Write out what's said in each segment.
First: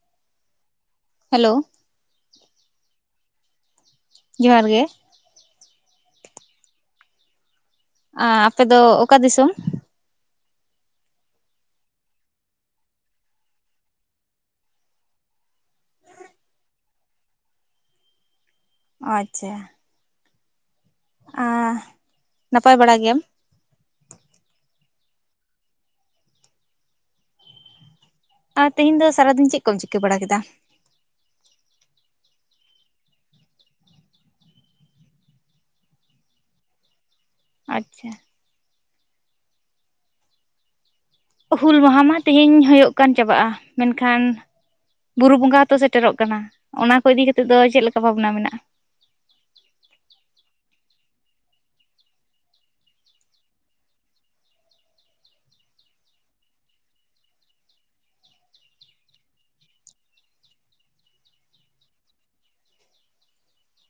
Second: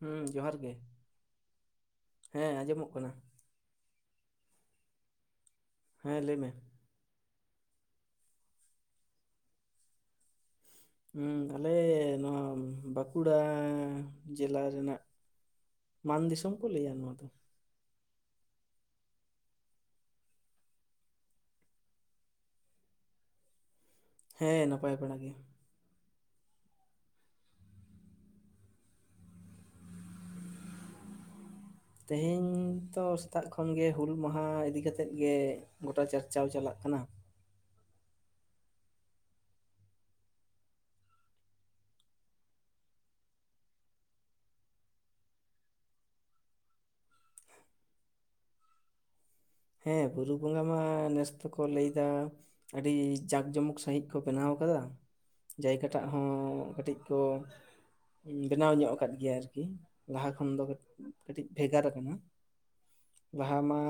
ᱦᱩ ᱡᱚᱦᱟᱨ ᱜᱮ ᱦᱮᱞᱚ ᱦᱮ ᱟᱸᱡᱚᱢᱚᱜ ᱠᱟᱱᱟ ᱡᱚᱦᱟᱨ ᱜᱮ᱾ ᱦᱮ ᱞᱟᱹᱭ ᱢᱮ ᱟ ᱟᱯᱮ ᱫᱚ ᱚᱠᱟ ᱫᱤᱥᱚᱢ ᱦᱩ ᱟᱞᱮ ᱱᱚᱣᱟ ᱵᱟᱸᱠᱩᱲᱟ ᱡᱮᱞᱟ ᱨᱮᱱᱟᱜ ᱢᱟᱱ ᱫᱤᱥᱚᱢ ᱠᱚ ᱞᱟᱹᱭᱟ ᱱᱚᱣᱟ ᱫᱚ ᱳ ᱟᱪᱪᱷᱟ ᱟ ᱱᱟᱯᱟᱭ ᱵᱟᱲᱟ ᱜᱮᱭᱟᱢ ᱦᱮ ᱱᱟᱯᱟᱭ ᱵᱟᱲᱟ ᱜᱮ ᱟ ᱛᱮᱦᱮᱧ ᱫᱚ ᱥᱟᱨᱟ ᱫᱤᱱ ᱪᱮᱫ ᱠᱚᱢ ᱪᱤᱠᱟᱹ ᱵᱟᱲᱟ ᱠᱮᱫᱟ ᱛᱮᱦᱮᱧ ᱛᱚ ᱥᱮᱛᱟᱜ ᱠᱷᱚᱱᱜᱮ ᱦᱩᱞ ᱢᱟᱦᱟ ᱤᱫᱤ ᱠᱟᱛᱮᱫ ᱜᱮ᱾ ᱜᱚᱴᱟ ᱪᱟᱨᱪᱟᱶ ᱪᱟᱞᱟᱜ ᱠᱟᱱᱟ ᱟᱪᱪᱷᱟ᱾ ᱚ ᱦᱩᱞ ᱢᱟᱦᱟ ᱢᱟ ᱛᱮᱦᱮᱧ ᱦᱳᱭᱳᱜ ᱠᱟᱱ ᱪᱟᱵᱟᱜᱼᱟ ᱢᱮᱱᱠᱷᱟᱱ ᱵᱩᱨᱩ ᱵᱚᱸᱜᱟ ᱦᱚᱛᱚ ᱥᱮᱴᱮᱨᱚᱜ ᱠᱟᱱᱟ ᱚᱱᱟ ᱠᱚ ᱤᱫᱤ ᱠᱟᱛᱮᱫ ᱫᱚ ᱪᱮᱫ ᱞᱮᱠᱟ ᱵᱷᱟᱵᱱᱟ ᱢᱮᱱᱟᱜᱼᱟ᱾ ᱦᱮ ᱵᱩᱨᱩ ᱵᱚᱸᱜᱟ ᱢᱟ ᱱᱮᱥ ᱫᱚᱠᱚ ᱞᱟᱹᱭ ᱫᱟ ᱟᱹᱰᱤ ᱡᱟᱠ ᱡᱚᱢᱚᱠ ᱥᱺᱦᱤᱡ ᱠᱚ ᱵᱮᱱᱟᱣ ᱟᱠᱟᱫᱟ᱾ ᱡᱟᱭᱜᱟ ᱴᱟᱜ ᱦᱚᱸ ᱠᱟᱹᱴᱤᱡ ᱠᱚ ᱵᱮᱱᱟᱣ ᱧᱚᱸᱜ ᱟᱠᱟᱫ ᱜᱮᱭᱟ ᱟᱨᱠᱤ ᱞᱟᱦᱟ ᱠᱷᱚᱱ ᱫᱚ ᱠᱟᱹᱴᱤᱡ ᱵᱷᱮᱜᱟᱨ ᱟᱠᱟᱱᱟ᱾ ᱵᱟᱦᱟ ᱢᱟ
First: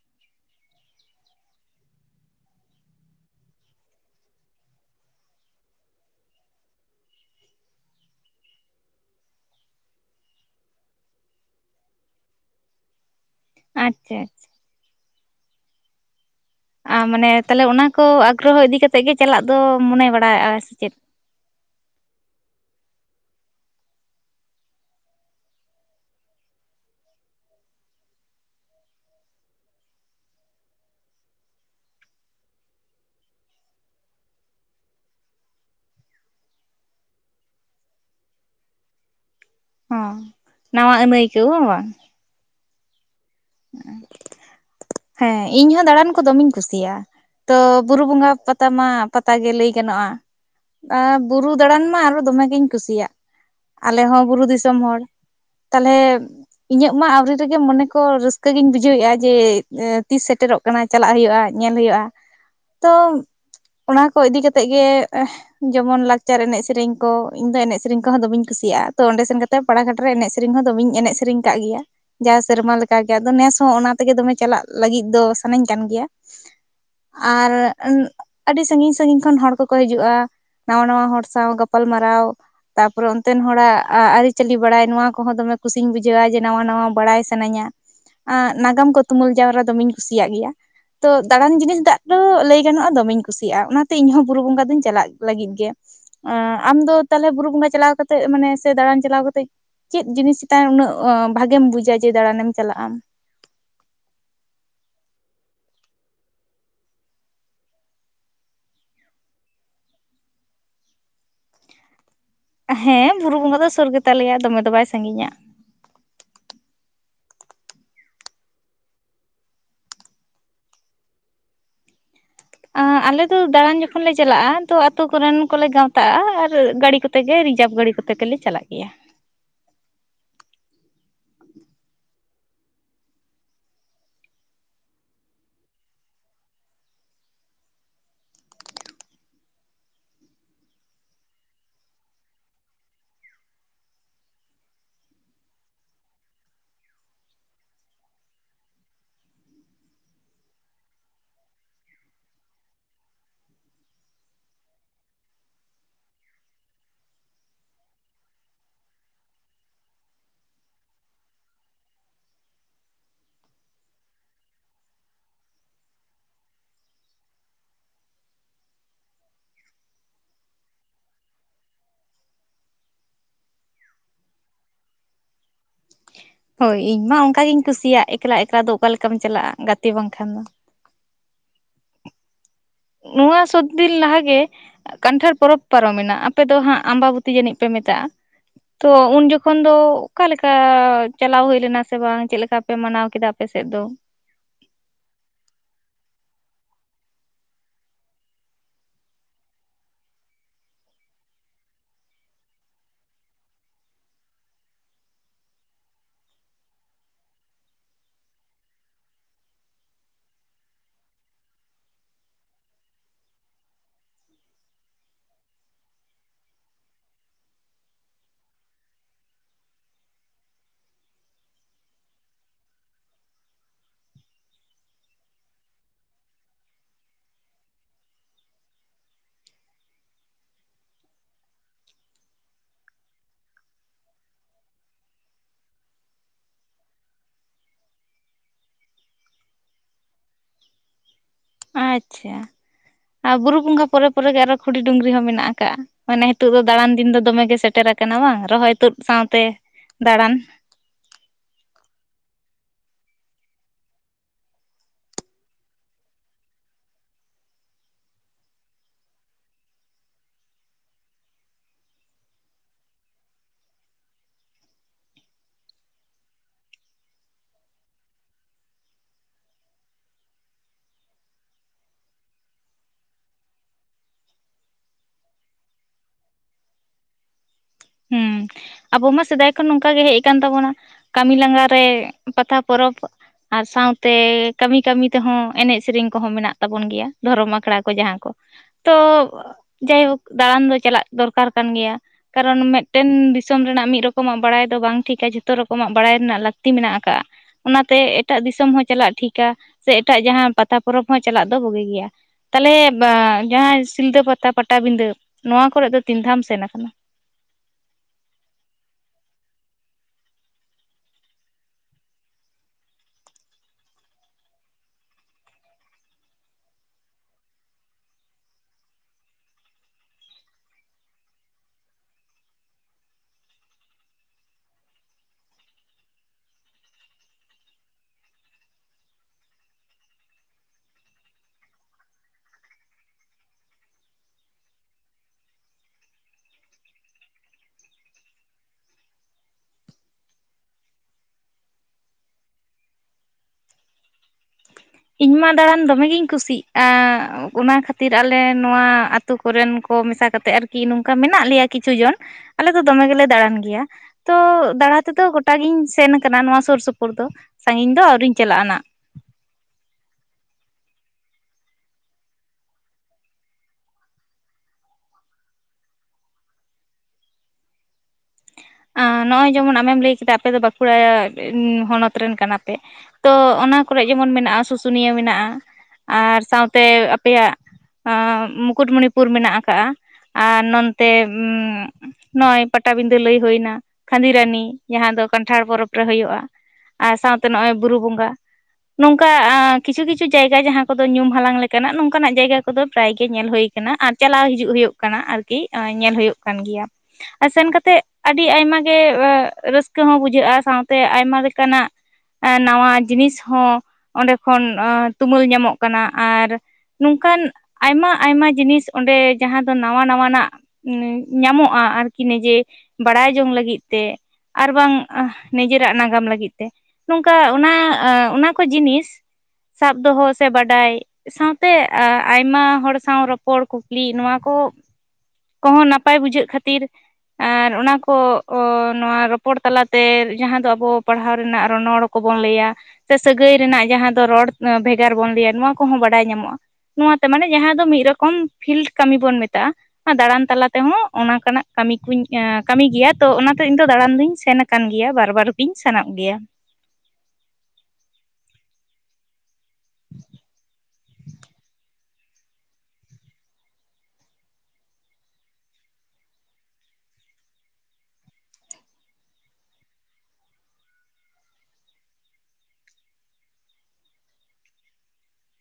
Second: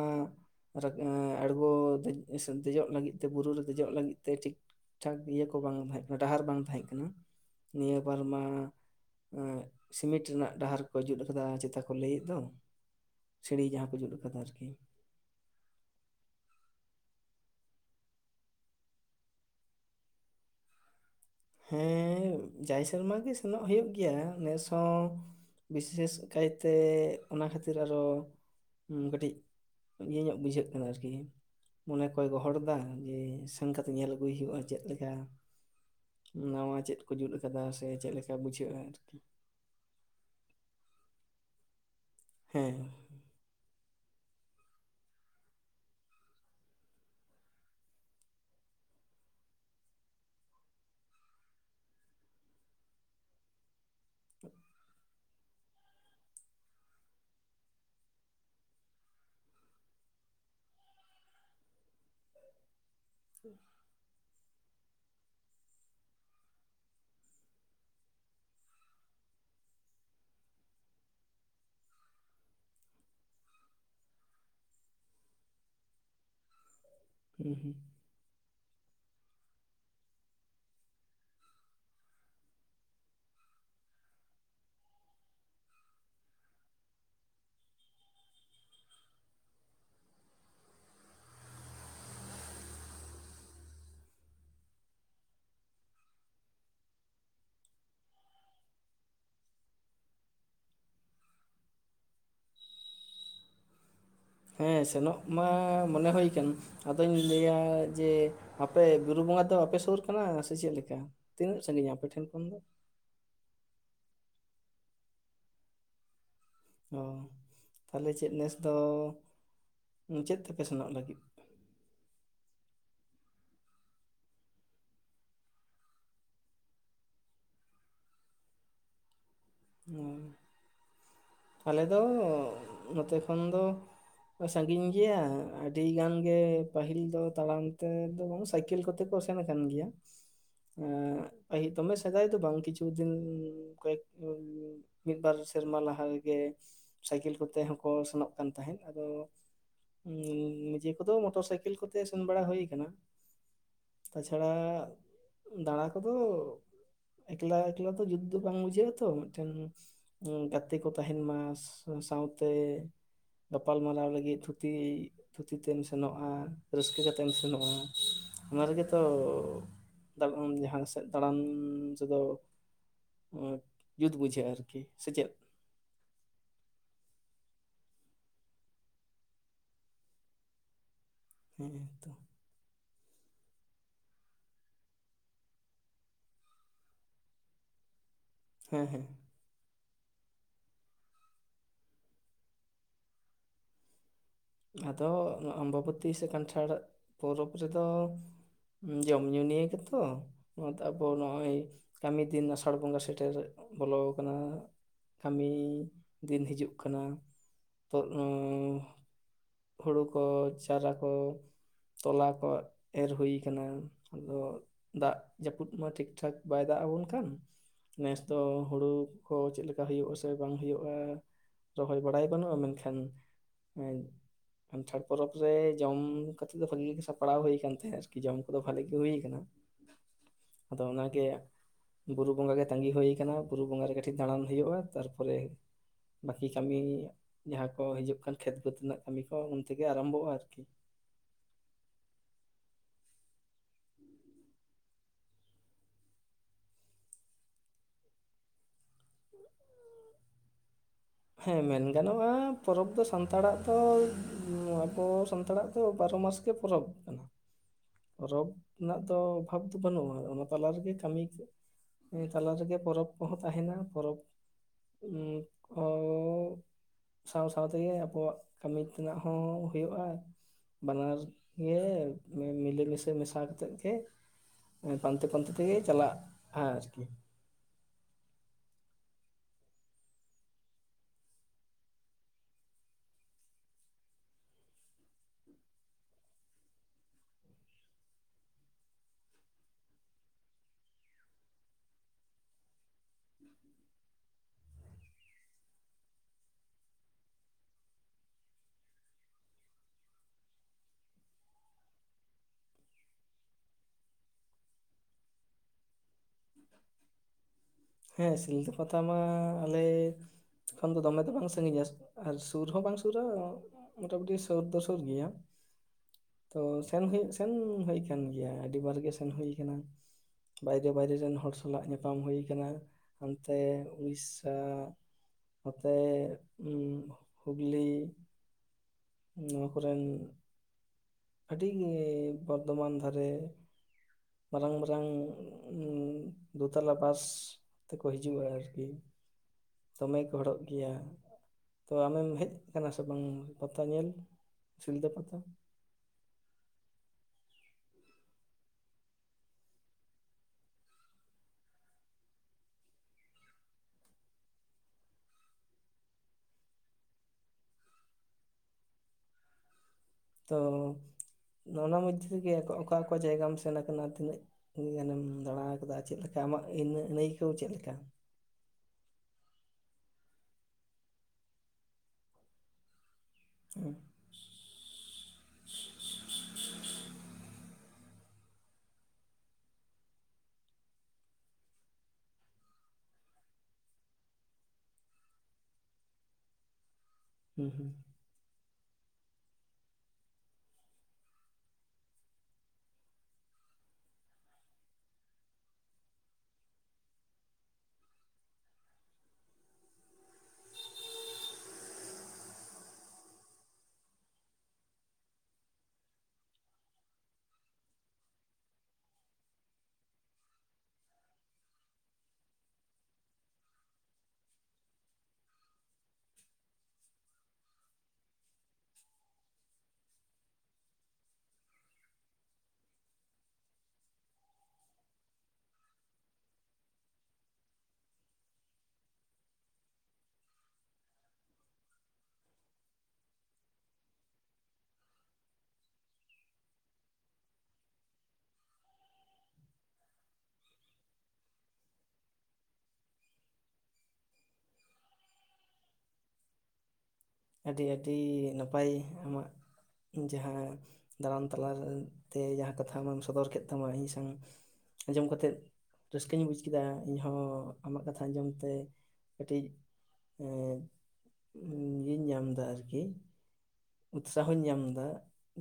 ᱟᱬᱜᱚ ᱫᱮᱡ ᱥ ᱞᱟᱹᱜᱤᱫ ᱛᱮ ᱵᱩᱨ ᱨᱮ ᱫᱮᱡᱚᱜ ᱞᱟᱹᱜᱤᱫ ᱛᱮ ᱴᱷᱤᱠ ᱪᱷᱟᱠ ᱤᱭᱟᱹ ᱠᱚ ᱵᱟᱝ ᱛᱟᱦᱮᱸ ᱠᱟᱱᱟ ᱰᱟᱦᱟᱨ ᱵᱟᱝ ᱛᱟᱦᱮᱸ ᱠᱟᱱᱟ ᱱᱤᱭᱟᱹ ᱵᱟᱨ ᱢᱟ ᱟ ᱥᱤᱢᱤᱴ ᱨᱮᱱᱟᱜ ᱰᱟᱦᱟᱨ ᱠᱚ ᱡᱩᱛ ᱟᱠᱟᱫᱟ ᱪᱮᱛᱟ ᱠᱚ ᱞᱟᱹᱭᱮᱫ ᱫᱚ ᱥᱤᱲᱤ ᱡᱟᱦᱟᱸ ᱠᱚ ᱡᱩᱛ ᱟᱪᱪᱷᱟ ᱟᱠᱟᱫᱟ ᱟᱨᱠᱤ᱾ ᱟ ᱢᱟᱱᱮ ᱛᱟᱞᱮ ᱚᱱᱟ ᱠᱚ ᱟᱜᱽᱨᱚᱦᱚᱸ ᱤᱫᱤ ᱠᱟᱛᱮᱫ ᱜᱮ ᱪᱟᱞᱟᱜ ᱫᱚ ᱢᱚᱱᱮ ᱵᱟᱲᱟᱭᱼᱟ ᱥᱮ ᱪᱮᱫ ᱦᱮ ᱡᱟᱭ ᱥᱮᱨᱢᱟ ᱜᱮ ᱥᱮᱱᱚᱜ ᱦᱩᱭᱩᱜ ᱜᱮᱭᱟ ᱱᱮᱥ ᱦᱚᱸ ᱵᱤᱥᱮᱥ ᱠᱟᱭᱛᱮ ᱚᱱᱟ ᱠᱷᱟᱹᱛᱤᱨ ᱟᱨᱚ ᱠᱟᱹᱴᱤᱡ᱾ ᱤᱭᱟᱹ ᱧᱚᱜ ᱵᱩᱡᱷᱟᱹᱜ ᱠᱟᱱᱟ ᱟᱨᱠᱤ᱾ ᱚᱱᱮ ᱠᱚᱭ ᱜᱚᱦᱚᱲ ᱫᱟ ᱡᱮ ᱥᱮᱱ ᱠᱟᱛᱮ ᱧᱮᱞ ᱟᱹᱜᱩᱭ ᱦᱩᱭᱩᱜᱼᱟ ᱪᱮᱫ ᱞᱮᱠᱟ ᱱᱟᱣᱟ ᱪᱮᱫ ᱠᱚ ᱡᱩᱛ ᱟᱠᱟᱫᱟ ᱥᱮ ᱪᱮᱫᱽ ᱞᱮᱠᱟ ᱵᱩᱡᱷᱟᱹᱜᱼᱟ ᱟᱨᱠᱤ᱾ ᱦᱚᱸ ᱱᱟᱣᱟ ᱮᱢ ᱟ. ᱭᱠᱟ. ᱣᱟ ᱦᱮ ᱦᱮ ᱤᱧ ᱦᱚᱸ ᱫᱟᱬᱟᱱ ᱠᱚ ᱫᱚᱢᱮᱧ ᱠᱩᱥᱤᱭᱟᱜᱼᱟ ᱛᱚ ᱵᱩᱨᱩ ᱵᱚᱸᱜᱟ ᱯᱟᱛᱟ ᱢᱟ ᱯᱟᱛᱟ ᱜᱮ ᱞᱟᱹᱭ ᱜᱟᱱᱚᱜᱼᱟ᱾ ᱟ ᱵᱩᱨᱩ ᱫᱟᱬᱟᱱ ᱢᱟ ᱟᱨᱚ ᱫᱚᱢᱮᱜᱤᱧ ᱠᱩᱥᱤᱭᱟᱜ ᱟᱞᱮ ᱦᱚᱸ ᱵᱩᱨᱩ ᱫᱤᱥᱚᱢ ᱦᱚᱲ ᱛᱟᱞᱮ ᱤᱧᱟᱹᱜ ᱢᱟ ᱟᱹᱣᱨᱤ ᱨᱮᱜᱮ ᱢᱚᱱᱮ ᱠᱚ ᱨᱟᱹᱥᱠᱟᱹ ᱨᱟᱹᱥᱠᱟᱹᱜᱤᱧ ᱵᱩᱡᱷᱟᱹᱣᱮᱫᱼᱟ ᱡᱮ ᱛᱤᱥ ᱥᱮᱴᱮᱨᱚᱜ ᱠᱟᱱᱟ ᱪᱟᱞᱟᱜ ᱦᱩᱭᱩᱜᱼᱟ ᱧᱮᱞ ᱦᱩᱭᱩᱜᱼᱟ ᱛᱚ᱾ ᱼᱼ ᱚᱱᱟ ᱠᱚ ᱤᱫᱤᱠᱟ ᱠᱟᱛᱮᱜ ᱜᱮ ᱮ ᱡᱮᱢᱚᱱ ᱞᱟᱠᱟᱨ ᱮᱱᱮᱡ ᱥᱮᱨᱮᱧ ᱠᱚ ᱤᱧ ᱫᱚ ᱮᱱᱮᱡ ᱥᱮᱨᱮᱧ ᱠᱚᱦᱚᱸ ᱫᱚᱢᱮᱧ ᱠᱩᱥᱤᱭᱟᱜ ᱛᱚ ᱚᱸᱰᱮ ᱥᱮᱱ ᱠᱟᱛᱮ᱾ ᱥᱮ ᱯᱟᱲᱟᱜᱷᱟᱴ ᱨᱮ ᱮᱱᱮᱡ ᱥᱮᱨᱮᱧ ᱦᱚᱸ ᱫᱚᱢᱮᱧ ᱮᱱᱮᱡ ᱥᱮᱨᱮᱧ ᱠᱟᱜ ᱜᱮᱭᱟ ᱡᱟ ᱥᱮᱨᱢᱟ ᱞᱮᱠᱟᱜ ᱟᱫᱚ ᱱᱮᱥ ᱦᱚᱸ ᱚᱱᱟ ᱛᱮᱜᱮ, ᱫᱚᱢᱮ ᱪᱟᱞᱟᱜ ᱞᱟᱹᱜᱤᱫ ᱫᱚ ᱥᱟᱱᱟᱧ ᱠᱟᱱ ᱜᱮᱭᱟ᱾ ᱟᱨ, ᱦᱩᱸ ᱦᱩᱸ ᱟᱸ ᱟᱹᱰᱤ ᱥᱟᱺᱟᱹᱜᱤᱧ ᱥᱟᱜᱤᱧ ᱠᱷᱚᱱ ᱦᱚᱲ ᱠᱚᱠᱚ ᱦᱤᱡᱩᱜᱼᱟ, ᱱᱟᱣᱟ ᱱᱟᱣᱟ ᱦᱚᱲ ᱥᱟᱶ ᱜᱟᱯᱟᱞᱢᱟᱨᱟᱣ᱾ ᱛᱟᱯᱚᱨᱮ ᱚᱱᱛᱮᱱ ᱦᱚᱲᱟᱜ ᱟᱹᱨᱤᱪᱟᱹᱞᱤ ᱵᱟᱲᱟᱭ, ᱱᱚᱣᱟ ᱠᱚᱦᱚᱸ ᱫᱚᱢᱮ ᱠᱩᱥᱤᱧ ᱵᱩᱡᱷᱟᱹᱣᱟ, ᱡᱮ ᱱᱟᱣᱟ ᱱᱟᱣᱟ ᱵᱟᱲᱟᱭ ᱥᱟᱱᱟᱧᱟ᱾ ᱱᱟᱜᱟᱢ ᱠᱚ ᱛᱩᱢᱟᱹᱞ ᱡᱟᱣᱨᱟ, ᱫᱚᱢᱮᱧ ᱠᱩᱥᱤᱭᱟᱜ ᱜᱮᱭᱟ᱾ ᱛᱚ ᱫᱟᱬᱟᱱ ᱡᱤᱱᱤᱥ ᱫᱟᱜ ᱫᱚ ᱞᱟᱹᱭ ᱜᱟᱱᱚᱜᱼᱟ, ᱫᱚᱢᱮᱧ ᱠᱩᱥᱤᱭᱟᱜᱼᱟ ᱚᱱᱟᱛᱮ ᱤᱧᱦᱚᱸ ᱵᱩᱨᱩ ᱵᱚᱸᱜᱟ ᱫᱚᱩᱧ ᱪᱟᱞᱟᱜ ᱞᱟᱹᱜᱤᱫ ᱜᱮ᱾ ᱟᱢᱫᱚ ᱛᱟᱦᱚᱞᱮ ᱵᱩᱨᱩ ᱵᱚᱸᱜᱟ ᱪᱟᱞᱟᱣ ᱠᱟᱛᱮᱜ, ᱢᱟᱱᱮ ᱥᱮ ᱫᱟᱬᱟᱱ ᱪᱟᱞᱟᱣ ᱠᱟᱛᱮᱜ? ᱪᱮᱫ ᱡᱤᱱᱤᱥ ᱪᱮᱛᱟᱱ ᱨᱮ, ᱩᱱᱟᱹᱜ ᱵᱷᱟᱜᱮᱢ ᱵᱩᱡᱟ ᱡᱮ, ᱫᱟᱬᱟᱱᱮᱢ ᱪᱟᱞᱟᱜ ᱟᱢ? ᱦᱮᱸ ᱥᱮᱱᱚᱜ ᱢᱟ, ᱢᱚᱱᱮ ᱦᱳᱭ ᱠᱟᱱ᱾ ᱟᱫᱚᱧ ᱞᱟᱹᱭᱟ ᱡᱮ, ᱟᱯᱮ ᱵᱩᱨᱩ ᱵᱚᱸᱜᱟ ᱫᱚ, ᱟᱯᱮ ᱥᱳᱨ ᱠᱟᱱᱟ ᱥᱮ ᱪᱮᱫᱞᱮᱠᱟ? ᱛᱤᱱᱟᱹᱜ ᱥᱟᱺᱜᱤᱧᱟ, ᱟᱯᱮᱴᱷᱮᱱ ᱠᱷᱚᱱ ᱫᱚ? ᱦᱮᱸ ᱵᱩᱨᱩ ᱵᱚᱸᱜᱟ ᱫᱚ ᱥᱳᱨ ᱜᱮᱛᱟ ᱞᱮᱭᱟ, ᱫᱚᱢᱮ ᱫᱚ ᱵᱟᱭ ᱥᱟᱺᱜᱤᱧᱟ᱾ ᱚ ᱛᱟᱦᱚᱞᱮ ᱪᱮᱫ ᱱᱮᱥ ᱫᱚ, ᱪᱮᱫ ᱛᱮᱯᱮ ᱥᱮᱱᱚᱜ ᱞᱟᱹᱜᱤᱫ? ᱟᱸ ᱟᱞᱮ ᱫᱚ ᱫᱟᱬᱟᱱ ᱡᱚᱠᱷᱚᱱ ᱞᱮ ᱪᱟᱞᱟᱜᱼᱟ, ᱛᱚ ᱟᱛᱳ ᱠᱚᱨᱮᱱ ᱠᱚᱞᱮ ᱜᱟᱶᱛᱼᱟ, ᱟᱨ ᱜᱟᱹᱰᱤ ᱠᱚᱛᱮ ᱛᱮᱜᱮ ᱨᱤᱡᱟᱵᱷ ᱜᱟᱹᱲᱤ ᱠᱚᱛᱮ ᱜᱮᱞᱮ ᱪᱟᱞᱟᱜ ᱜᱮᱭᱟ᱾ ᱩᱢ, ᱟᱞᱮ ᱫᱚ ᱱᱚᱛᱮ ᱠᱷᱚᱱ ᱫᱚ ᱥᱟᱺᱜᱤᱧ ᱜᱮᱭᱟ᱾ ᱟᱹᱰᱤ ᱜᱟᱱ ᱜᱮ ᱯᱟᱹᱦᱤᱞ ᱫᱚ ᱛᱟᱲᱟᱢ ᱛᱮᱫᱚ, ᱵᱟᱝ ᱥᱟᱭᱠᱮᱞ ᱠᱚᱛᱮ ᱛᱮᱠᱚ ᱥᱮᱱ ᱟᱠᱟᱱ ᱜᱮᱭᱟ᱾ ᱮᱜ, ᱮᱭ ᱫᱚᱢᱮ ᱥᱮᱫᱟᱭ ᱛᱚ ᱵᱟᱝ ᱠᱤᱪᱷᱩ ᱫᱤᱱ ᱠᱚᱭᱠ ᱳᱤ, ᱢᱤᱫ ᱵᱟᱨ ᱥᱮᱨᱢᱟ ᱞᱟᱦᱟ ᱨᱮᱜᱮ ᱥᱟᱭᱠᱮᱞ ᱠᱚᱛᱮ ᱦᱚᱸᱠᱚ, ᱥᱮᱱᱚᱜ ᱠᱟᱱ ᱛᱟᱦᱮᱸᱫ ᱟᱫᱚ ᱩᱢ, ᱱᱤᱡᱮ ᱠᱚᱫᱚ ᱢᱚᱴᱚᱨ ᱥᱟᱭᱠᱮᱞ ᱠᱚᱛᱮ, ᱥᱮᱱ ᱵᱟᱲᱟ ᱦᱳᱭ ᱠᱟᱱᱟ᱾ ᱛᱟᱪᱷᱟᱲᱟ ᱫᱟᱬᱟ ᱠᱚᱫᱚ ᱮᱠᱞᱟ ᱮᱠᱞᱟ ᱫᱚ ᱡᱩᱫᱽ ᱫᱚ ᱵᱟᱝ ᱵᱩᱡᱟᱹᱜ ᱟᱛᱚ᱾ ᱛᱚ ᱢᱤᱫᱴᱮᱱ ᱜᱟᱛᱮ ᱠᱚ, ᱛᱟᱦᱮᱸᱱ ᱢᱟ ᱥᱟᱶᱛᱮ᱾ ᱜᱟᱯᱟᱞᱢ ᱢᱟᱨᱟᱣ ᱞᱟᱹᱜᱤᱫ, ᱛᱷᱩᱛᱤ ᱛᱷᱩᱛᱤ ᱛᱮᱢ ᱥᱮᱱᱚᱜᱼᱟ, ᱨᱟᱹᱥᱠᱟᱹ ᱠᱟᱛᱮᱢ ᱥᱮᱱᱚᱜᱼᱟ, ᱚᱱᱟ ᱨᱮᱜᱮ ᱛᱚ, [unintelligible] ᱡᱟᱦᱟᱸ ᱥᱮᱫ ᱫᱟᱬᱟᱱ ᱛᱮᱫᱚ ᱡᱩᱛ ᱵᱩᱡᱷᱟᱹᱜᱼᱟ, ᱟᱨᱠᱤ ᱥᱮ ᱪᱮᱫ? ᱦᱳᱭ ᱤᱧ ᱢᱟ ᱚᱱᱠᱟ ᱜᱤᱧ ᱠᱩᱥᱤᱭᱟᱜ, ᱮᱠᱞᱟ ᱮᱠᱞᱟ ᱫᱚ, ᱚᱠᱟ ᱞᱮᱠᱟᱢ ᱪᱟᱞᱟᱜᱼᱟ, ᱜᱟᱛᱮ ᱵᱟᱝᱠᱷᱟᱱ ᱫᱚ᱾ ᱦᱮᱸ, ᱛᱚ᱾ ᱱᱚᱣᱟ ᱥᱚᱛᱫᱤᱱ ᱞᱟᱦᱟᱜᱮ ᱠᱟᱱᱴᱷᱟᱲ ᱯᱚᱨᱚᱵᱽ ᱯᱟᱨᱚᱢᱮᱱᱟ, ᱟᱯᱮ ᱫᱚ ᱦᱟᱸᱜ ᱟᱢᱵᱟᱵᱚᱛᱤ ᱡᱟᱹᱱᱤᱡ ᱯᱮ ᱢᱮᱛᱟᱜᱼᱟ, ᱦᱮᱸ ᱛᱚ ᱦᱮᱸ ᱩᱱ ᱡᱚᱠᱷᱚᱱ ᱛᱚᱠᱷᱚᱱ ᱫᱚ, ᱚᱠᱟ ᱞᱮᱠᱟ ᱪᱟᱞᱟᱣ ᱦᱳᱭ ᱞᱮᱱᱟ ᱥᱮ ᱵᱟᱝ, ᱪᱮᱫ ᱞᱮᱠᱟ ᱯᱮ ᱢᱟᱱᱟᱣ ᱠᱮᱫᱟ ᱟᱯᱮᱥᱮᱫ ᱫᱚ? ᱟᱫᱚ ᱟᱢᱵᱟᱵᱛᱤᱤ ᱥᱮ ᱠᱟᱱᱴᱷᱟᱲ ᱯᱚᱨᱚᱵᱽ ᱨᱮᱫᱚ ᱡᱚᱢ ᱧᱩ ᱱᱤᱭᱮ ᱜᱮᱛᱚ, ᱱᱚᱣᱟ ᱛᱮ ᱟᱵᱚ ᱱᱚᱜᱼᱚᱭ ᱠᱟᱹᱢᱤ ᱫᱤᱱ, ᱟᱥᱟᱲ ᱵᱚᱸᱜᱟ ᱥᱮᱴᱮᱨ ᱵᱚᱞᱚ ᱠᱟᱱᱟ᱾ ᱠᱟᱹᱢᱤ ᱫᱤᱱ ᱦᱤᱡᱩᱜ ᱠᱟᱱᱟ, ᱛᱚ ᱟᱸ ᱦᱳᱲᱳ ᱠᱚ ᱪᱟᱨᱟ ᱠᱚ, ᱛᱚᱞᱟ ᱠᱚ ᱮᱨ ᱦᱳᱭ ᱠᱟᱱᱟ, ᱟᱫᱚ ᱫᱟᱜ ᱡᱟᱯᱩᱫ ᱢᱟ, ᱴᱷᱤᱠᱴᱷᱟᱠ ᱵᱟᱭ ᱫᱟᱜ ᱟᱵᱚᱱ ᱠᱷᱟᱱ ᱱᱮᱥ ᱫᱚ ᱦᱳᱲᱳ ᱠᱚ, ᱪᱮᱫ ᱞᱮᱠᱟ ᱦᱳᱭᱳᱜ ᱟᱥᱮ, ᱵᱟᱝ ᱦᱳᱭᱳᱜᱼᱟ᱾ ᱨᱚᱦᱚᱭ ᱵᱟᱲᱟᱭ ᱵᱟᱱᱩᱜᱼᱟ, ᱢᱮᱱᱠᱷᱟᱱ ᱮᱜ ᱠᱟᱱᱪᱷᱟᱲ ᱯᱚᱨᱚᱵ ᱨᱮ ᱡᱚᱢ ᱠᱟᱛᱮᱫ ᱫᱚ, ᱵᱷᱟᱜᱤ ᱜᱮ ᱥᱟᱯᱲᱟᱣ ᱦᱳᱭ ᱠᱟᱱ ᱛᱟᱦᱮᱸᱫ ᱟᱨᱠᱤ, ᱡᱚᱢ ᱠᱚᱫᱚ ᱵᱷᱟᱞᱤ ᱜᱮ ᱦᱳᱭ ᱠᱟᱱᱟ᱾ ᱦᱮ [inaudible] ᱟᱫᱚ ᱚᱱᱟᱱᱟᱜᱮ ᱵᱩᱨᱩ ᱵᱚᱸᱜᱟ ᱜᱮ ᱛᱟᱸᱜᱤ ᱦᱩᱭ ᱠᱟᱱᱟ, ᱵᱩᱨᱩ ᱵᱚᱸᱜᱟ ᱨᱮᱜᱮ ᱴᱷᱤᱠ ᱫᱟᱬᱟᱱ ᱦᱩᱭᱩᱜ-ᱟ ᱛᱟᱨᱯᱚᱨᱮ ᱵᱟᱹᱠᱤ ᱠᱟᱹᱢᱤ ᱡᱟᱦᱟᱸ ᱠᱚ ᱦᱤᱡᱩᱜ ᱠᱟᱱ ᱠᱷᱮᱛ ᱵᱟᱹᱫᱽ ᱨᱮᱱᱟᱜ ᱠᱟᱹᱢᱤ ᱠᱚ ᱩᱱᱛᱮᱜᱮ ᱟᱨᱟᱢᱵᱷᱚᱜ-ᱟ ᱟᱨᱠᱤ᱾ ᱟᱪᱪᱷᱟ, ᱟᱨ ᱵᱩᱨᱩ ᱵᱚᱸᱜᱟ ᱯᱚᱨᱚᱵᱽ ᱯᱚᱨᱮ ᱜᱮ ᱟᱨᱦᱚᱸ ᱠᱷᱩᱲᱤ ᱰᱩᱝᱨᱤ ᱦᱚᱸ ᱢᱮᱱᱟᱜ ᱟᱠᱟᱜ-ᱟ᱾ ᱢᱟᱱᱮ ᱱᱤᱛᱚᱜ ᱫᱚ ᱫᱟᱬᱟᱱ ᱫᱤᱱ ᱫᱚ ᱫᱚᱢᱮ ᱜᱮ ᱥᱮᱴᱮᱨ ᱟᱠᱟᱱᱟ ᱵᱟᱝ ᱨᱚᱦᱚᱭ ᱛᱩᱫ ᱥᱟᱶᱛᱮ᱾ ᱫᱟᱬᱟᱱ ᱦᱮᱸ ᱢᱮᱱ ᱜᱟᱱᱚᱜ-ᱟ ᱯᱚᱨᱚᱵᱽ ᱫᱚ ᱥᱟᱱᱛᱟᱲᱟᱜ ᱫᱚ ᱟᱵᱚ ᱥᱟᱱᱛᱟᱲᱟᱜ ᱛᱚ ᱵᱟᱨᱚ ᱢᱟᱥ ᱜᱮ ᱯᱚᱨᱚᱵᱽ ᱠᱟᱱᱟ᱾ [inaudible] ᱯᱚᱨᱚᱵᱽ ᱨᱮᱱᱟᱜ ᱫᱚ ᱚᱵᱷᱟᱵᱽ ᱫᱚ ᱵᱟᱹᱱᱩᱜ-ᱟ ᱚᱱᱟ ᱛᱟᱞᱟ ᱨᱮᱜᱮ ᱠᱟᱹᱢᱤ ᱠᱚ᱾ ᱚᱱᱟ ᱛᱟᱞᱟ ᱨᱮᱜᱮ ᱯᱚᱨᱚᱵᱽ ᱠᱚᱦᱚᱸ ᱛᱟᱦᱮᱱᱟ ᱯᱚᱨᱚᱵᱽ ᱩᱸ᱾ ᱚᱻ ᱥᱟᱶ ᱥᱟᱶ ᱛᱮᱜᱮ ᱟᱵᱚᱣᱟᱜ ᱠᱟᱹᱢᱤ ᱛᱮᱱᱟᱜ ᱦᱚᱸ ᱦᱩᱭᱩᱜᱼᱟ᱾ ᱵᱟᱱᱟᱨ ᱜᱮ ᱢᱤᱞᱮ ᱢᱤᱥᱮ ᱢᱮᱥᱟ ᱠᱟᱛᱮᱫ ᱜᱮ ᱢᱟᱱᱮ ᱯᱟᱱᱛᱮ ᱯᱟᱱᱛᱮ ᱛᱮᱜᱮ ᱪᱟᱞᱟᱜ-ᱟᱭ ᱟᱨᱠᱤ᱾ ᱦᱩᱸ᱾ ᱟᱵᱚ ᱢᱟ ᱥᱮᱫᱟᱭ ᱠᱷᱚᱱ ᱱᱚᱝᱠᱟ ᱜᱮ ᱦᱮᱡ ᱟᱠᱟᱱ ᱛᱟᱵᱚᱱᱟ ᱠᱟᱹᱢᱤ ᱞᱟᱸᱜᱟᱨᱮ ᱯᱟᱛᱟ ᱯᱚᱨᱚᱵᱽ᱾ ᱟᱨ ᱥᱟᱶᱛᱮ ᱠᱟᱹᱢᱤ ᱠᱟᱹᱢᱤ ᱛᱮᱦᱚᱸ ᱮᱱᱮᱡ ᱥᱮᱨᱮᱧ ᱠᱚᱦᱚᱸ ᱢᱮᱱᱟᱜ ᱛᱟᱵᱚᱱ ᱜᱮᱭᱟ ᱫᱷᱚᱨᱚᱢ ᱟᱠᱷᱲᱟ ᱠᱚ ᱡᱟᱦᱟᱸ ᱠᱚ᱾ ᱛᱚ ᱡᱟᱭᱦᱳᱠ ᱫᱟᱬᱟᱱ ᱫᱚ ᱪᱟᱞᱟᱜ ᱫᱚᱨᱠᱟᱨ ᱠᱟᱱ ᱜᱮᱭᱟ᱾ ᱠᱟᱨᱚᱱ ᱢᱮᱫᱴᱮᱱ ᱫᱤᱥᱚᱢ ᱨᱮᱱᱟᱜ ᱢᱤᱫ ᱨᱚᱠᱚᱢᱟᱜ ᱵᱟᱲᱟᱭ ᱫᱚ ᱵᱟᱝ ᱴᱷᱤᱠᱟ ᱡᱷᱚᱛᱚ ᱨᱚᱠᱚᱢᱟᱜ ᱵᱟᱲᱟᱭ ᱨᱮᱱᱟᱜ ᱞᱟᱹᱠᱛᱤ ᱢᱮᱱᱟᱜ ᱟᱠᱟᱜ-ᱟ᱾ ᱚᱱᱟᱛᱮ ᱮᱴᱟᱜ ᱫᱤᱥᱚᱢ ᱦᱚᱸ ᱪᱟᱞᱟᱜ ᱴᱷᱤᱠᱟ ᱥᱮ ᱮᱴᱟᱜ ᱡᱟᱦᱟᱸ ᱯᱟᱛᱟ ᱯᱚᱨᱚᱵᱽ ᱦᱚᱸ ᱪᱟᱞᱟᱜ ᱫᱚ ᱵᱩᱜᱤ ᱜᱮᱭᱟ᱾ ᱛᱟᱞᱦᱮ ᱵᱟ ᱡᱟᱦᱟᱸᱭ ᱥᱤᱞᱫᱟᱹ ᱯᱟᱛᱟ ᱯᱟᱴᱟ ᱵᱤᱸᱫᱷᱟᱹ ᱱᱚᱣᱟ ᱠᱚᱨᱮᱫ ᱫᱚ ᱛᱤᱱ ᱫᱷᱟᱣᱮᱢ ᱥᱮᱱ ᱟᱠᱟᱱᱟ? ᱦᱮᱸ ᱥᱤᱞᱫᱟᱹ ᱯᱟᱛᱟ ᱢᱟ ᱟᱞᱮ ᱮᱠᱷᱚᱱ ᱫᱚ ᱫᱚᱢᱮ ᱫᱚ ᱵᱟᱝ ᱥᱟᱺᱜᱤᱧᱟ ᱟᱨ ᱥᱩᱨ ᱦᱚᱸ ᱵᱟᱝ ᱥᱩᱨᱟ᱾ ᱢᱚᱴᱟᱢᱩᱴᱤ ᱥᱩᱨ ᱫᱚ ᱥᱩᱨ ᱜᱮᱭᱟ᱾ ᱛᱚ ᱥᱮᱱ ᱦᱩᱭᱩᱜ ᱥᱮᱱ ᱦᱩᱭ ᱠᱟᱱ ᱜᱮᱭᱟ ᱟᱹᱰᱤ ᱵᱟᱨ ᱜᱮ ᱥᱮᱱ ᱦᱩᱭ ᱠᱟᱱᱟ᱾ ᱵᱟᱭᱨᱮ ᱵᱟᱭᱨᱮ ᱨᱮᱱ ᱦᱚᱲ ᱥᱟᱞᱟᱜ ᱧᱟᱯᱟᱢ ᱦᱩᱭ ᱠᱟᱱᱟ᱾ ᱦᱟᱱᱛᱮ ᱩᱲᱤᱥᱥᱟ, ᱱᱚᱛᱮ ᱩᱸ ᱦᱩᱜᱽᱞᱤ, ᱱᱚᱣᱟ ᱠᱚᱨᱮᱱ ᱟᱹᱰᱤᱜᱮ ᱵᱚᱨᱫᱷᱚᱢᱟᱱ ᱫᱷᱟᱨᱮ ᱢᱟᱨᱟᱝ ᱢᱟᱨᱟᱝ ᱩᱸ ᱫᱩᱛᱟᱞᱟ ᱵᱟᱥ ᱛᱮᱠᱚ ᱦᱤᱡᱩᱜ-ᱟ ᱟᱨᱠᱤ᱾ ᱫᱚᱢᱮ ᱠᱚ ᱦᱚᱲᱚᱜ ᱜᱮᱭᱟ᱾ ᱛᱚ, ᱟᱢᱮᱢ ᱦᱮᱡ ᱠᱟᱱᱟ ᱥᱮ ᱵᱟᱝ? ᱯᱟᱛᱟ ᱧᱮᱞ? ᱥᱤᱞᱫᱟᱹ ᱤᱧ ᱯᱟᱛᱟ ᱢᱟ ᱫᱟᱬᱟᱱ ᱫᱚᱢᱮᱜᱤᱧ ᱠᱩᱥᱤᱜ-ᱟ᱾ ᱚᱱᱟ ᱠᱷᱟᱹᱛᱤᱨ ᱟᱞᱮ ᱱᱚᱣᱟ ᱟᱛᱩ ᱠᱚᱨᱮᱱ ᱠᱚ ᱢᱮᱥᱟ ᱠᱟᱛᱮᱫ ᱟᱨᱠᱤ ᱱᱚᱝᱠᱟ ᱢᱮᱱᱟᱜ ᱞᱮᱭᱟ ᱠᱤᱪᱷᱩ ᱡᱚᱱ᱾ ᱟᱞᱮ ᱫᱚ ᱫᱚᱢᱮ ᱜᱮᱞᱮ ᱫᱟᱬᱟᱱ ᱜᱮᱭᱟ᱾ ᱛᱚ, ᱫᱟᱬᱟ ᱛᱮᱫᱚ ᱜᱚᱴᱟᱜᱤᱧ ᱥᱮᱱ ᱠᱟᱱᱟ ᱱᱚᱣᱟ ᱥᱩᱨ ᱥᱩᱯᱩᱨ ᱫᱚ ᱥᱟᱺᱜᱤᱧ ᱫᱚ ᱟᱹᱣᱨᱤᱧ ᱪᱟᱞᱟᱜᱼᱟ ᱱᱟᱜ᱾ ᱛᱚ, ᱱᱚᱜ-ᱚᱱᱟ ᱢᱚᱫᱽᱫᱷᱮ ᱨᱮᱜᱮ ᱚᱠᱟ ᱚᱠᱟ ᱡᱟᱭᱜᱟᱢ ᱥᱮᱱ ᱟᱠᱟᱱᱟ ᱛᱤᱱᱟᱹᱜ? ᱛᱤᱱᱟᱹᱜ ᱜᱟᱱᱮᱢ ᱫᱟᱬᱟ ᱟᱠᱟᱫᱟ ᱪᱮᱫ ᱞᱮᱠᱟ, ᱟᱢᱟᱜ ᱤᱱᱟᱹ ᱟᱹᱱᱟᱹᱭᱠᱟᱹᱣ ᱪᱮᱫ ᱞᱮᱠᱟ? ᱟᱸ, ᱱᱚᱜ-ᱚᱭ ᱡᱮᱢᱚᱱ ᱟᱢᱮᱢ ᱞᱟᱹᱭ ᱠᱮᱫᱟ ᱟᱯᱮ ᱫᱚ ᱵᱟᱸᱠᱩᱲᱟ ᱦᱚᱱᱚᱛ ᱨᱮᱱ ᱠᱟᱱᱟ ᱯᱮ᱾ ᱛᱚ, ᱚᱱᱟ ᱦᱮᱸ ᱠᱚᱨᱮ ᱡᱮᱢᱚᱱ ᱢᱮᱱᱟᱜ-ᱟ ᱥᱩᱥᱩᱱᱤᱭᱟᱹ ᱢᱮᱱᱟᱜ-ᱟ ᱟᱨ ᱥᱟᱶᱛᱮ ᱟᱯᱮᱭᱟᱜ ᱟᱸ, ᱢᱩᱠᱩᱴᱢᱩᱱᱤᱯᱩᱨ ᱢᱮᱱᱟᱜ ᱟᱠᱟᱜ-ᱟ ᱟᱨ ᱱᱚᱱᱛᱮ ᱱᱚᱜ-ᱚᱭ ᱯᱟᱴᱟᱵᱤᱸᱫᱟᱹ ᱞᱟᱹᱭ ᱦᱩᱭᱱᱟ ᱠᱷᱟᱸᱫᱟᱨᱟᱱᱤ ᱡᱟᱦᱟᱸ ᱫᱚ ᱠᱟᱱᱴᱷᱟᱲ ᱯᱚᱨᱚᱵᱽ ᱨᱮ ᱦᱩᱭᱩᱜ-ᱟ ᱟᱨ ᱥᱟᱶ ᱛᱮ ᱦᱩᱸ ᱱᱚᱜ-ᱚᱭ ᱦᱩᱸ ᱵᱩᱨᱩ ᱵᱚᱸᱜᱟ᱾ ᱱᱚᱝᱠᱟ ᱠᱤᱪᱷᱩ ᱠᱤᱪᱷᱩ ᱡᱟᱭᱜᱟ ᱡᱟᱦᱟᱸ ᱠᱚᱫᱚ ᱧᱩᱢ ᱦᱟᱞᱟᱝ ᱞᱮᱠᱟᱱᱟᱜ ᱱᱚᱝᱠᱟᱱᱟᱜ ᱡᱟᱭᱜᱟ ᱠᱚᱫᱚ ᱯᱨᱟᱭ ᱜᱮ ᱧᱮᱞ ᱦᱳᱭ ᱠᱟᱱᱟ ᱟᱨ ᱪᱟᱞᱟᱣ ᱦᱤᱡᱩᱜ ᱦᱩᱭᱩᱜ ᱠᱟᱱᱟ ᱟᱨᱠᱤ ᱧᱮᱞ ᱦᱚᱭᱳᱜ ᱠᱟᱱ ᱜᱮᱭᱟ, ᱟᱨ ᱥᱮᱱ ᱠᱟᱛᱮᱜ ᱟᱹᱰᱤ ᱟᱭᱢᱟ ᱜᱮ ᱨᱟᱹᱥᱠᱟᱹ ᱦᱚᱸ ᱵᱩᱡᱷᱟᱹᱜᱼᱟ ᱥᱟᱶᱛᱮ ᱟᱭᱢᱟ ᱞᱮᱠᱟᱱᱟᱜ ᱮᱸ ᱱᱟᱣᱟ ᱡᱤᱱᱤᱥ ᱦᱚᱸ ᱚᱸᱰᱮ ᱠᱷᱚᱱ ᱛᱩᱢᱟᱹᱞ ᱧᱟᱢᱚᱜ ᱠᱟᱱᱟ ᱟᱨ ᱱᱚᱝᱠᱟᱱ ᱟᱭᱢᱟ ᱟᱭᱢᱟ ᱡᱤᱱᱤᱥ ᱚᱸᱰᱮ ᱡᱟᱦᱟᱸ ᱫᱚ ᱱᱟᱶᱟ ᱱᱟᱣᱟᱱᱟᱜ ᱧᱟᱢᱚᱜᱼᱟ ᱟᱨᱠᱤ ᱱᱤᱡᱮ ᱵᱟᱲᱟᱭ ᱡᱚᱝ ᱞᱟᱹᱜᱤᱫ ᱛᱮ᱾ ᱟᱨ ᱵᱟᱝ ᱱᱤᱡᱮᱨᱟᱜ ᱱᱟᱜᱟᱢ ᱞᱟᱹᱜᱤᱫ ᱛᱮ ᱱᱚᱝᱠᱟ ᱚᱱᱟ ᱚᱱᱟᱠᱚ ᱡᱤᱱᱤᱥ ᱥᱟᱵ ᱫᱚᱦᱚ ᱥᱮ ᱵᱟᱰᱟᱭ ᱥᱟᱶᱛᱮ ᱟᱭᱢᱟ ᱦᱚᱲ ᱥᱟᱶ ᱨᱚᱯᱚᱲ ᱠᱩᱠᱞᱤ ᱱᱚᱣᱟ ᱠᱚ ᱠᱚᱦᱚᱸ ᱱᱟᱯᱟᱭ ᱵᱩᱡᱷᱟᱹᱜ ᱠᱷᱟᱹᱛᱤᱨ ᱟᱨ ᱚᱱᱟ ᱠᱚ ᱱᱚᱣᱟ ᱨᱚᱯᱚᱲ ᱛᱟᱞᱟᱛᱮ ᱡᱟᱦᱟᱸ ᱫᱚ ᱟᱵᱚ ᱯᱟᱲᱦᱟᱣ ᱨᱮᱱᱟᱜ ᱨᱚᱱᱚᱲ ᱠᱚᱵᱚᱱ ᱞᱟᱹᱭᱟ, ᱥᱮ ᱥᱟᱹᱜᱟᱹᱭ ᱨᱮᱱᱟᱜ ᱡᱟᱦᱟᱸ ᱫᱚ ᱨᱚᱲ ᱵᱷᱮᱜᱟᱨ ᱵᱚᱱ ᱞᱟᱹᱭᱟ ᱱᱚᱣᱟ ᱠᱚᱦᱚᱸ ᱵᱟᱰᱟᱭ ᱧᱟᱢᱚᱜᱼᱟ᱾ ᱱᱚᱣᱟᱛᱮ ᱢᱟᱱᱮ ᱡᱟᱦᱟᱸ ᱫᱚ ᱢᱤᱫ ᱨᱚᱠᱚᱢ ᱯᱷᱤᱞᱴ ᱠᱟᱹᱢᱤ ᱵᱚᱱ ᱢᱮᱛᱟᱜᱼᱟ᱾ ᱟᱸ ᱫᱟᱬᱟᱱ ᱛᱟᱞᱟ ᱛᱮᱦᱚᱸ ᱚᱱᱠᱟᱱᱟᱜ ᱠᱟᱹᱢᱤ ᱠᱩᱧ ᱠᱟᱹᱢᱤ ᱜᱮᱭᱟ ᱛᱚ ᱚᱱᱟᱛᱮ ᱤᱧ ᱫᱚ ᱫᱟᱬᱟᱱ ᱫᱚᱧ ᱥᱮᱱ ᱟᱠᱟᱱ ᱜᱮᱭᱟ ᱵᱟᱨ ᱵᱟᱨᱜᱮᱧ ᱥᱮᱱᱚᱜ ᱜᱮᱭᱟ᱾ ᱟᱹᱰᱤ ᱟᱹᱰᱤ ᱱᱟᱯᱟᱭ ᱟᱢᱟᱜ ᱡᱟᱦᱟᱸ ᱫᱟᱬᱟᱱ ᱛᱟᱞᱟ ᱛᱮ ᱡᱟᱦᱟᱸ ᱠᱟᱛᱷᱟ ᱟᱢ ᱮᱢ ᱥᱚᱫᱚᱨ ᱠᱮᱫ ᱛᱟᱢᱟ ᱤᱧ ᱥᱟᱝ ᱟᱸᱡᱚᱢ ᱠᱟᱛᱮᱜ ᱨᱟᱹᱥᱠᱟᱹᱧ ᱵᱩᱡ ᱠᱮᱫᱟ ᱤᱧᱦᱚᱸ ᱟᱢᱟᱜ ᱠᱟᱛᱷᱟ ᱟᱸᱡᱚᱢ ᱛᱮ ᱠᱟᱹᱴᱤᱡ ᱮᱫ ᱩᱸ ᱤᱧ ᱧᱟᱢ ᱫᱟ ᱟᱨᱠᱤ ᱩᱛᱥᱟᱦᱚᱧ ᱧᱟᱢ ᱮᱫᱟ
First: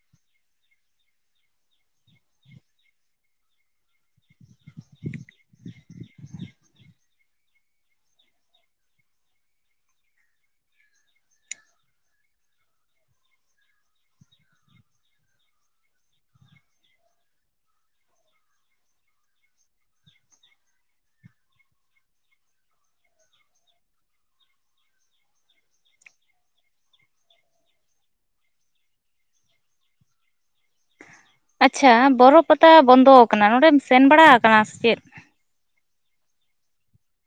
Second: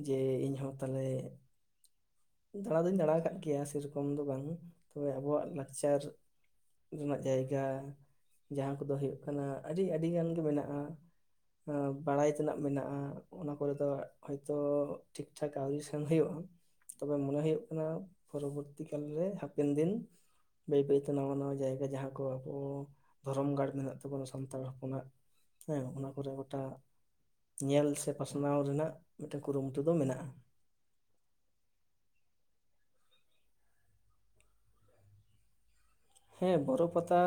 ᱡᱮ ᱤᱧ ᱦᱚᱸ ᱛᱟᱦᱚᱞᱮ ᱫᱟᱬᱟ ᱫᱩᱧ ᱫᱟᱬᱟ ᱠᱟᱫ ᱜᱮᱭᱟ ᱥᱮᱨᱚᱠᱚᱢ ᱫᱚ ᱵᱟᱝ ᱛᱚᱵᱮ ᱟᱵᱚᱣᱟᱜ ᱞᱟᱠᱪᱟᱨ ᱨᱮᱱᱟᱜ ᱡᱟᱭᱜᱟ ᱡᱟᱦᱟᱸ ᱠᱚᱫᱚ ᱦᱩᱭᱩᱜ ᱠᱟᱱᱟ ᱟᱹᱰᱤ ᱟᱹᱰᱤ ᱜᱟᱱ ᱜᱮ ᱢᱮᱱᱟᱜᱼᱟ, ᱵᱟᱲᱟᱭ ᱛᱮᱱᱟᱜ ᱢᱮᱱᱟᱜᱼᱟ ᱚᱱᱟ ᱠᱚᱨᱮ ᱫᱚ ᱦᱚᱭᱛᱚ ᱴᱷᱤᱠ ᱴᱷᱟᱠ ᱟᱹᱣᱨᱤ ᱥᱮᱱ ᱦᱩᱭᱩᱜᱼᱟ, ᱛᱚᱵᱮ ᱢᱚᱱᱮ ᱦᱩᱭᱩᱜ ᱠᱟᱱᱟ ᱯᱚᱨᱚᱵᱚᱨᱛᱤ ᱠᱟᱞᱨᱮ ᱦᱟᱯᱮᱱ ᱫᱤᱱ ᱵᱟᱹᱭ ᱵᱟᱹᱭᱛᱮ ᱱᱟᱣᱟ ᱱᱟᱣᱟ ᱡᱟᱭᱜᱟ ᱡᱟᱦᱟᱸ ᱠᱚ ᱟᱵᱚ ᱫᱷᱚᱨᱚᱢ ᱜᱟᱲ ᱢᱮᱱᱟᱜ ᱛᱟᱵᱚᱱᱟ ᱥᱟᱱᱛᱟᱲ ᱦᱚᱯᱚᱱᱟᱜ ᱦᱮᱸ ᱚᱱᱟ ᱠᱚᱨᱮ ᱜᱚᱴᱟ ᱧᱮᱞ ᱥᱮ ᱯᱟᱥᱱᱟᱣ ᱨᱮᱱᱟᱜ ᱢᱤᱫᱴᱮᱱ ᱠᱩᱨᱩᱢᱩᱴᱩ ᱫᱚ ᱢᱮᱱᱟᱜᱼᱟ᱾ ᱟᱪᱪᱷᱟ ᱵᱚᱨᱚ ᱯᱟᱛᱟ ᱵᱚᱱᱫᱚ ᱟᱠᱟᱱᱟ ᱱᱚᱸᱰᱮᱢ ᱥᱮᱱ ᱵᱟᱲᱟ ᱟᱠᱟᱱᱟ ᱥᱮ ᱪᱮᱫ? ᱦᱮᱸ ᱵᱚᱨᱚ ᱯᱟᱛᱟ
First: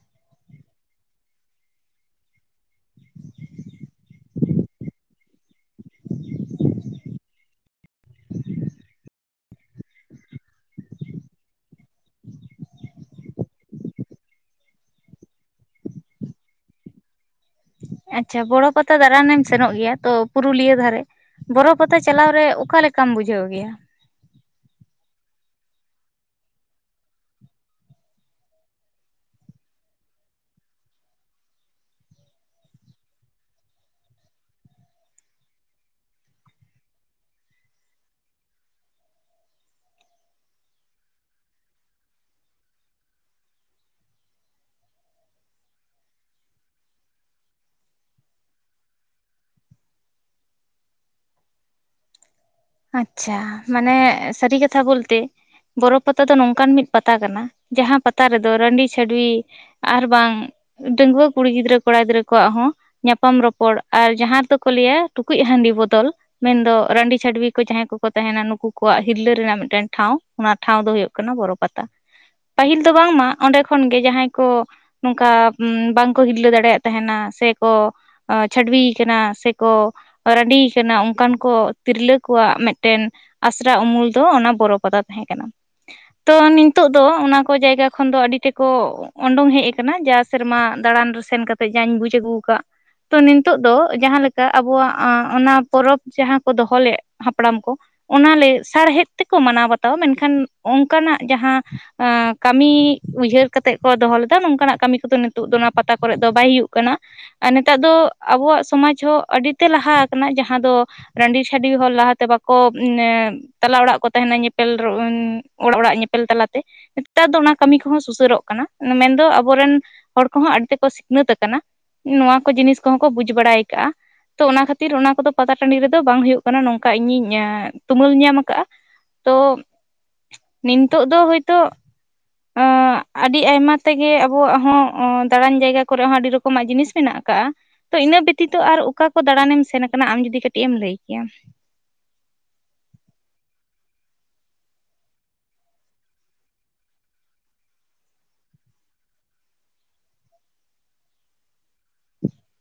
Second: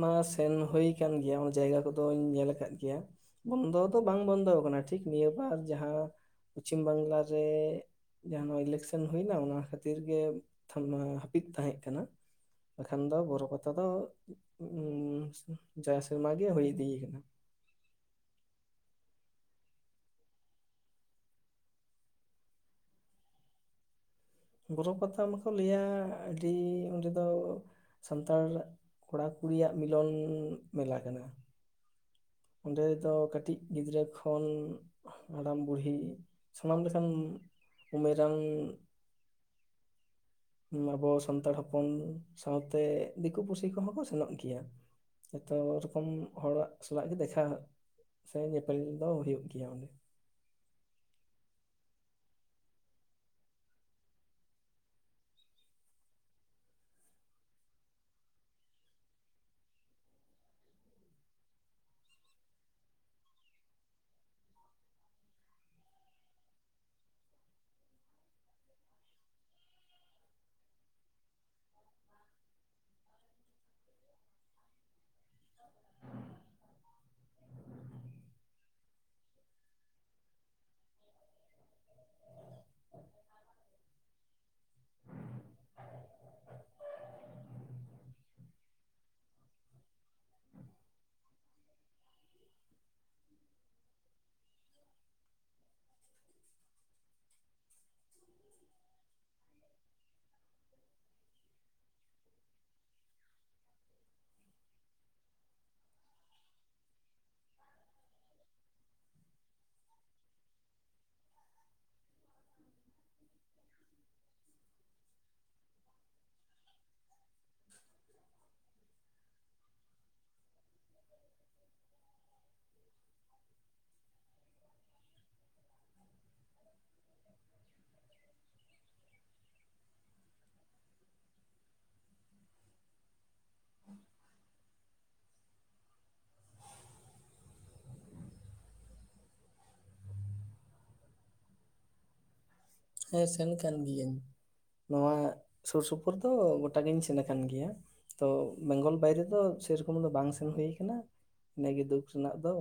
ᱱᱚᱣᱟ ᱥᱮᱱ ᱦᱩᱭ ᱠᱟᱱ ᱜᱮᱭᱟ ᱚᱱᱟ ᱡᱟᱭᱜᱟ ᱠᱚᱫᱚᱧ ᱧᱮᱞ ᱠᱟᱫ ᱜᱮᱭᱟ, ᱵᱚᱱᱫᱚ ᱫᱚ ᱵᱟᱝ ᱵᱚᱱᱫᱚ ᱟᱠᱟᱱᱟ ᱴᱷᱤᱠ ᱱᱤᱭᱟᱹᱵᱟᱨ ᱡᱟᱦᱟᱸ ᱯᱚᱪᱷᱤᱢ ᱵᱟᱝᱞᱟ ᱨᱮ ᱡᱟᱦᱟᱸ ᱱᱚᱣᱟ ᱤᱞᱮᱠᱥᱮᱱ ᱦᱩᱭᱱᱟ ᱚᱱᱟ ᱠᱷᱟᱹᱛᱤᱨ ᱜᱮ ᱦᱟᱹᱯᱤᱫ ᱛᱟᱦᱮᱸ ᱠᱟᱱᱟ᱾ ᱵᱟᱠᱷᱟᱱ ᱫᱚ ᱵᱚᱨᱚ ᱯᱟᱛᱟ ᱫᱚ ᱡᱟ ᱥᱮᱨᱢᱟ ᱜᱮ ᱦᱩᱭ ᱤᱫᱤᱭ ᱠᱟᱱᱟ᱾ ᱟᱪᱪᱷᱟ ᱵᱚᱲᱚ ᱯᱟᱛᱟ ᱫᱟᱬᱟᱱ ᱮᱢ ᱥᱮᱱᱚᱜ ᱜᱮᱭᱟ ᱛᱚ ᱯᱩᱨᱩᱞᱤᱭᱟᱹ ᱫᱷᱟᱨᱮ, ᱵᱚᱨᱚ ᱯᱟᱛᱟ ᱪᱟᱞᱟᱣ ᱨᱮ ᱚᱠᱟ ᱞᱮᱠᱟᱢ ᱵᱩᱡᱷᱟᱹᱣ ᱜᱮᱭᱟᱢ? ᱵᱚᱨᱚ ᱯᱟᱛᱟ ᱢᱟᱠᱚ ᱞᱟᱹᱭᱟ ᱟᱹᱰᱤ ᱚᱸᱰᱮ ᱫᱚ ᱥᱟᱱᱛᱟᱲ ᱠᱚᱲᱟ ᱠᱩᱲᱤᱭᱟᱜ ᱢᱤᱞᱚᱱ ᱢᱮᱞᱟ ᱠᱟᱱᱟ᱾ ᱚᱸᱰᱮ ᱫᱚ ᱠᱟᱹᱴᱤᱡ ᱜᱤᱫᱽᱨᱟᱹ ᱠᱷᱚᱱ ᱦᱟᱲᱟᱢ ᱵᱩᱲᱦᱤ ᱥᱟᱱᱟᱢ ᱞᱮᱠᱟᱱ ᱩᱢᱮᱨᱟᱱ ᱟᱵᱚ ᱥᱟᱱᱛᱟᱲ ᱦᱚᱯᱚᱱ ᱥᱟᱶᱛᱮ ᱫᱤᱠᱩ ᱯᱩᱥᱤ ᱠᱚᱦᱚᱸ ᱠᱚ ᱥᱮᱱᱚᱜ ᱜᱮᱭᱟ᱾ ᱡᱷᱚᱛᱚ ᱨᱚᱠᱚᱢ ᱦᱚᱲᱟᱜ ᱥᱟᱞᱟᱜ ᱜᱮ ᱫᱮᱠᱷᱟᱜ ᱥᱮ ᱧᱮᱯᱮᱞ ᱫᱚ ᱦᱩᱭᱩᱜ ᱜᱮᱭᱟ ᱚᱸᱰᱮ᱾ ᱟᱪᱪᱷᱟ ᱢᱟᱱᱮ ᱥᱟᱹᱨᱤ ᱠᱟᱛᱷᱟ ᱵᱳᱞᱛᱮ ᱵᱚᱨᱚ ᱯᱟᱛᱟ ᱫᱚ ᱱᱚᱝᱠᱟᱱ ᱢᱤᱫ ᱯᱟᱛᱟ ᱠᱟᱱᱟ ᱡᱟᱦᱟᱸ ᱯᱟᱛᱟ ᱨᱮᱫᱚ ᱨᱟᱺᱰᱤ ᱪᱷᱟᱹᱰᱣᱤ, ᱟᱨ ᱵᱟᱝ ᱰᱟᱺᱜᱩᱣᱟᱹ ᱠᱩᱲᱤ ᱜᱤᱫᱽᱨᱟᱹ ᱠᱚᱲᱟ ᱜᱤᱫᱽᱨᱟᱹ ᱠᱚᱣᱟᱜ ᱦᱚᱸᱼᱼ ᱧᱟᱯᱟᱢ ᱨᱚᱯᱚᱲ ᱟᱨ ᱡᱟᱦᱟᱸ ᱨᱮᱫᱚᱠᱚ ᱞᱟᱹᱭᱟ ᱴᱩᱠᱩᱡ ᱦᱟᱹᱰᱤ ᱵᱚᱫᱚᱞ ᱢᱮᱱᱫᱚ ᱨᱟᱹᱰᱤ ᱪᱷᱟᱹᱵᱤ ᱡᱟᱦᱟᱸᱭ ᱠᱚᱠᱚ ᱛᱟᱦᱮᱱᱟ ᱱᱩᱠᱩ ᱠᱚᱣᱟᱜ ᱦᱤᱨᱞᱟᱹ ᱨᱮᱱᱟᱜ ᱢᱤᱫᱴᱮᱱ ᱴᱷᱟᱶ ᱚᱱᱟ ᱴᱷᱟᱶ ᱫᱚ ᱦᱩᱭᱩᱜ ᱠᱟᱱᱟ ᱵᱚᱨᱚ ᱯᱟᱛᱟ᱾ ᱯᱟᱹᱦᱤᱞ ᱫᱚ ᱵᱟᱝᱢᱟ ᱚᱸᱰᱮ ᱠᱷᱚᱱ ᱜᱮ ᱡᱟᱦᱟᱸᱭ ᱠᱚᱼᱼ ᱱᱚᱝᱠᱟ ᱵᱟᱝᱠᱚ ᱦᱤᱨᱞᱟᱹ ᱫᱟᱲᱮᱭᱟᱜ ᱛᱟᱦᱮᱱᱟ ᱥᱮᱠᱚᱼᱼ ᱪᱷᱟᱹᱰᱤ ᱟᱠᱟᱱᱟ ᱥᱮᱠᱚ ᱨᱟᱺᱰᱤ ᱟᱠᱟᱱᱟ ᱚᱱᱠᱟᱱ ᱠᱚ ᱛᱤᱨᱞᱟᱹᱼᱼ ᱠᱚᱣᱟᱜ ᱢᱤᱫᱴᱮᱱ ᱟᱥᱨᱟ ᱩᱢᱩᱞ ᱫᱚ ᱚᱱᱟ ᱵᱚᱨᱚ ᱯᱟᱛᱟ ᱛᱟᱦᱮᱸ ᱠᱟᱱᱟ᱾ ᱛᱚ ᱱᱤᱛᱚᱜ ᱫᱚ ᱚᱱᱟ ᱠᱚ ᱡᱟᱭᱜᱟ ᱠᱷᱚᱱ ᱫᱚ ᱟᱹᱰᱤ ᱛᱮᱠᱚᱼᱼ ᱩᱰᱚᱝ ᱦᱮᱡ ᱟᱠᱟᱱᱟ ᱡᱟ ᱥᱮᱨᱢᱟ ᱫᱟᱬᱟᱱ ᱨᱮ ᱥᱮᱱ ᱠᱟᱛᱮᱜ ᱡᱟᱧ ᱵᱩᱡ ᱟᱹᱜᱩ ᱟᱠᱟᱫ ᱛᱚ ᱱᱤᱛᱚᱜ ᱫᱚ ᱡᱟᱦᱟᱸ ᱞᱮᱠᱟ ᱟᱵᱚᱣᱟᱜ ᱚᱱᱟ ᱯᱚᱨᱚᱵᱽ ᱡᱟᱦᱟᱸ ᱠᱚ ᱫᱚᱦᱚᱸ ᱞᱮᱫᱼᱼ ᱦᱟᱯᱲᱟᱢ ᱠᱚ ᱚᱱᱟ ᱥᱟᱨᱦᱮᱫ ᱛᱮᱠᱚ ᱢᱟᱱᱟᱣ ᱵᱟᱛᱟᱣᱼᱟ ᱢᱮᱱ ᱠᱷᱟᱱ ᱚᱱᱠᱟᱱᱟᱜ ᱡᱟᱦᱟᱸ ᱠᱟᱹᱢᱤ ᱩᱭᱦᱟᱹᱨ ᱠᱟᱛᱮᱜ ᱠᱚ ᱫᱚᱦᱚ ᱞᱮᱫᱟ ᱱᱚᱝᱠᱟ ᱱᱟᱜ ᱠᱟᱹᱢᱤ ᱠᱚᱫᱚ ᱱᱤᱛᱚᱜ ᱫᱚ ᱚᱱᱟ ᱯᱟᱛᱟ ᱠᱚᱨᱜ ᱫᱚ ᱵᱟᱭ ᱦᱩᱭᱩᱜ ᱠᱟᱱᱟᱼᱼ ᱟᱨ ᱱᱮᱛᱟᱨ ᱫᱚ ᱟᱵᱚᱣᱟᱜ ᱥᱚᱢᱟᱡ ᱦᱚᱸ ᱟᱹᱰᱤ ᱛᱮ ᱞᱟᱦᱟ ᱟᱠᱟᱱᱟ ᱡᱟᱦᱟᱸ ᱫᱚ ᱨᱟᱺᱰᱤ ᱪᱷᱟᱹᱰᱩᱭ ᱦᱚᱲ ᱞᱟᱦᱟ᱾ ᱵᱟᱠᱚ ᱛᱟᱞᱟ ᱚᱲᱟᱜ ᱠᱚ ᱛᱟᱦᱮᱱᱟ ᱧᱮᱯᱮᱞ ᱦᱚᱲ ᱚᱲᱟᱜ ᱧᱮᱯᱮᱞ ᱛᱟᱞᱟ ᱛᱮ᱾ ᱱᱮᱛᱟᱨ ᱫᱚ ᱚᱱᱟ ᱠᱟᱹᱢᱤ ᱠᱚᱦᱚᱸ ᱥᱩᱥᱟᱹᱨᱚᱜ ᱠᱟᱱᱟ ᱢᱮᱱᱫᱚ ᱟᱵᱚᱨᱮᱱ ᱦᱚᱲ ᱠᱚᱦᱚᱸ ᱟᱹᱰᱤ ᱛᱮᱠᱚ ᱥᱤᱠᱷᱱᱟᱹᱛ ᱟᱠᱟᱱᱼᱟ᱾ ᱱᱚᱶᱟ ᱠᱚ ᱡᱤᱱᱤᱥ ᱠᱚᱦᱚᱸ ᱠᱚ ᱵᱩᱡ ᱵᱟᱲᱟᱭ ᱟᱠᱟᱟᱜᱼᱟ ᱛᱚ ᱚᱱᱟ ᱠᱷᱟᱹᱛᱤᱨ ᱚᱱᱟ ᱠᱚᱫᱚ ᱯᱟᱛᱟ ᱴᱟᱹᱰᱤ ᱨᱮᱫᱚ ᱵᱟᱝ ᱦᱩᱭᱩᱜ ᱠᱟᱱᱟ ᱱᱚᱝᱼᱼ ᱤᱧᱤᱧ ᱛᱩᱢᱟᱹᱞ ᱧᱟᱢ ᱟᱠᱟᱫᱼᱟ ᱛᱚᱼᱼ ᱱᱤᱛᱳᱜ ᱫᱚ ᱦᱳᱭᱼᱛᱳ ᱮᱸ ᱟᱹᱰᱤ ᱟᱭᱢᱟ ᱛᱮᱜᱮ ᱟᱵᱚᱣᱟᱜ ᱦᱚᱸ ᱫᱟᱬᱟᱱ ᱡᱟᱭᱜᱟ ᱠᱚᱨᱮ ᱦᱚᱸ ᱟᱹᱰᱤ ᱨᱚᱠᱚᱢᱟᱜ ᱡᱤᱱᱤᱥ ᱢᱮᱱᱟᱜ ᱠᱟᱜᱼᱟ᱾ ᱛᱚ ᱤᱱᱟᱹ ᱵᱮᱛᱤᱛᱚ ᱟᱨ ᱚᱠᱟ ᱠᱚ ᱫᱟᱬᱟᱱᱮᱢ ᱥᱮᱱ ᱟᱠᱟᱱᱟ ᱟᱢ ᱡᱩᱫᱤ ᱠᱟᱹᱴᱤᱡ ᱮᱢ ᱞᱟᱹᱭ ᱠᱮᱭᱼᱟ᱾ ᱦᱮᱸ ᱥᱮᱱ ᱠᱟᱱ ᱜᱤᱭᱟᱹᱧ ᱱᱚᱣᱟ ᱥᱩᱨ ᱥᱩᱯᱩᱨ ᱫᱚ ᱜᱚᱴᱟ ᱜᱤᱧ ᱥᱮᱱ ᱟᱠᱟᱱ ᱜᱮᱭᱟ᱾ ᱛᱚ ᱵᱮᱝᱜᱚᱞ ᱵᱟᱭᱨᱮ ᱫᱚ ᱥᱮᱨᱚᱠᱚᱢ ᱫᱚ ᱵᱟᱝ ᱥᱮᱱ ᱦᱩᱭ ᱠᱟᱱᱟ ᱤᱱᱟᱹᱜᱮ ᱫᱩᱠ ᱨᱮᱱᱟᱜ ᱫᱚᱼᱼ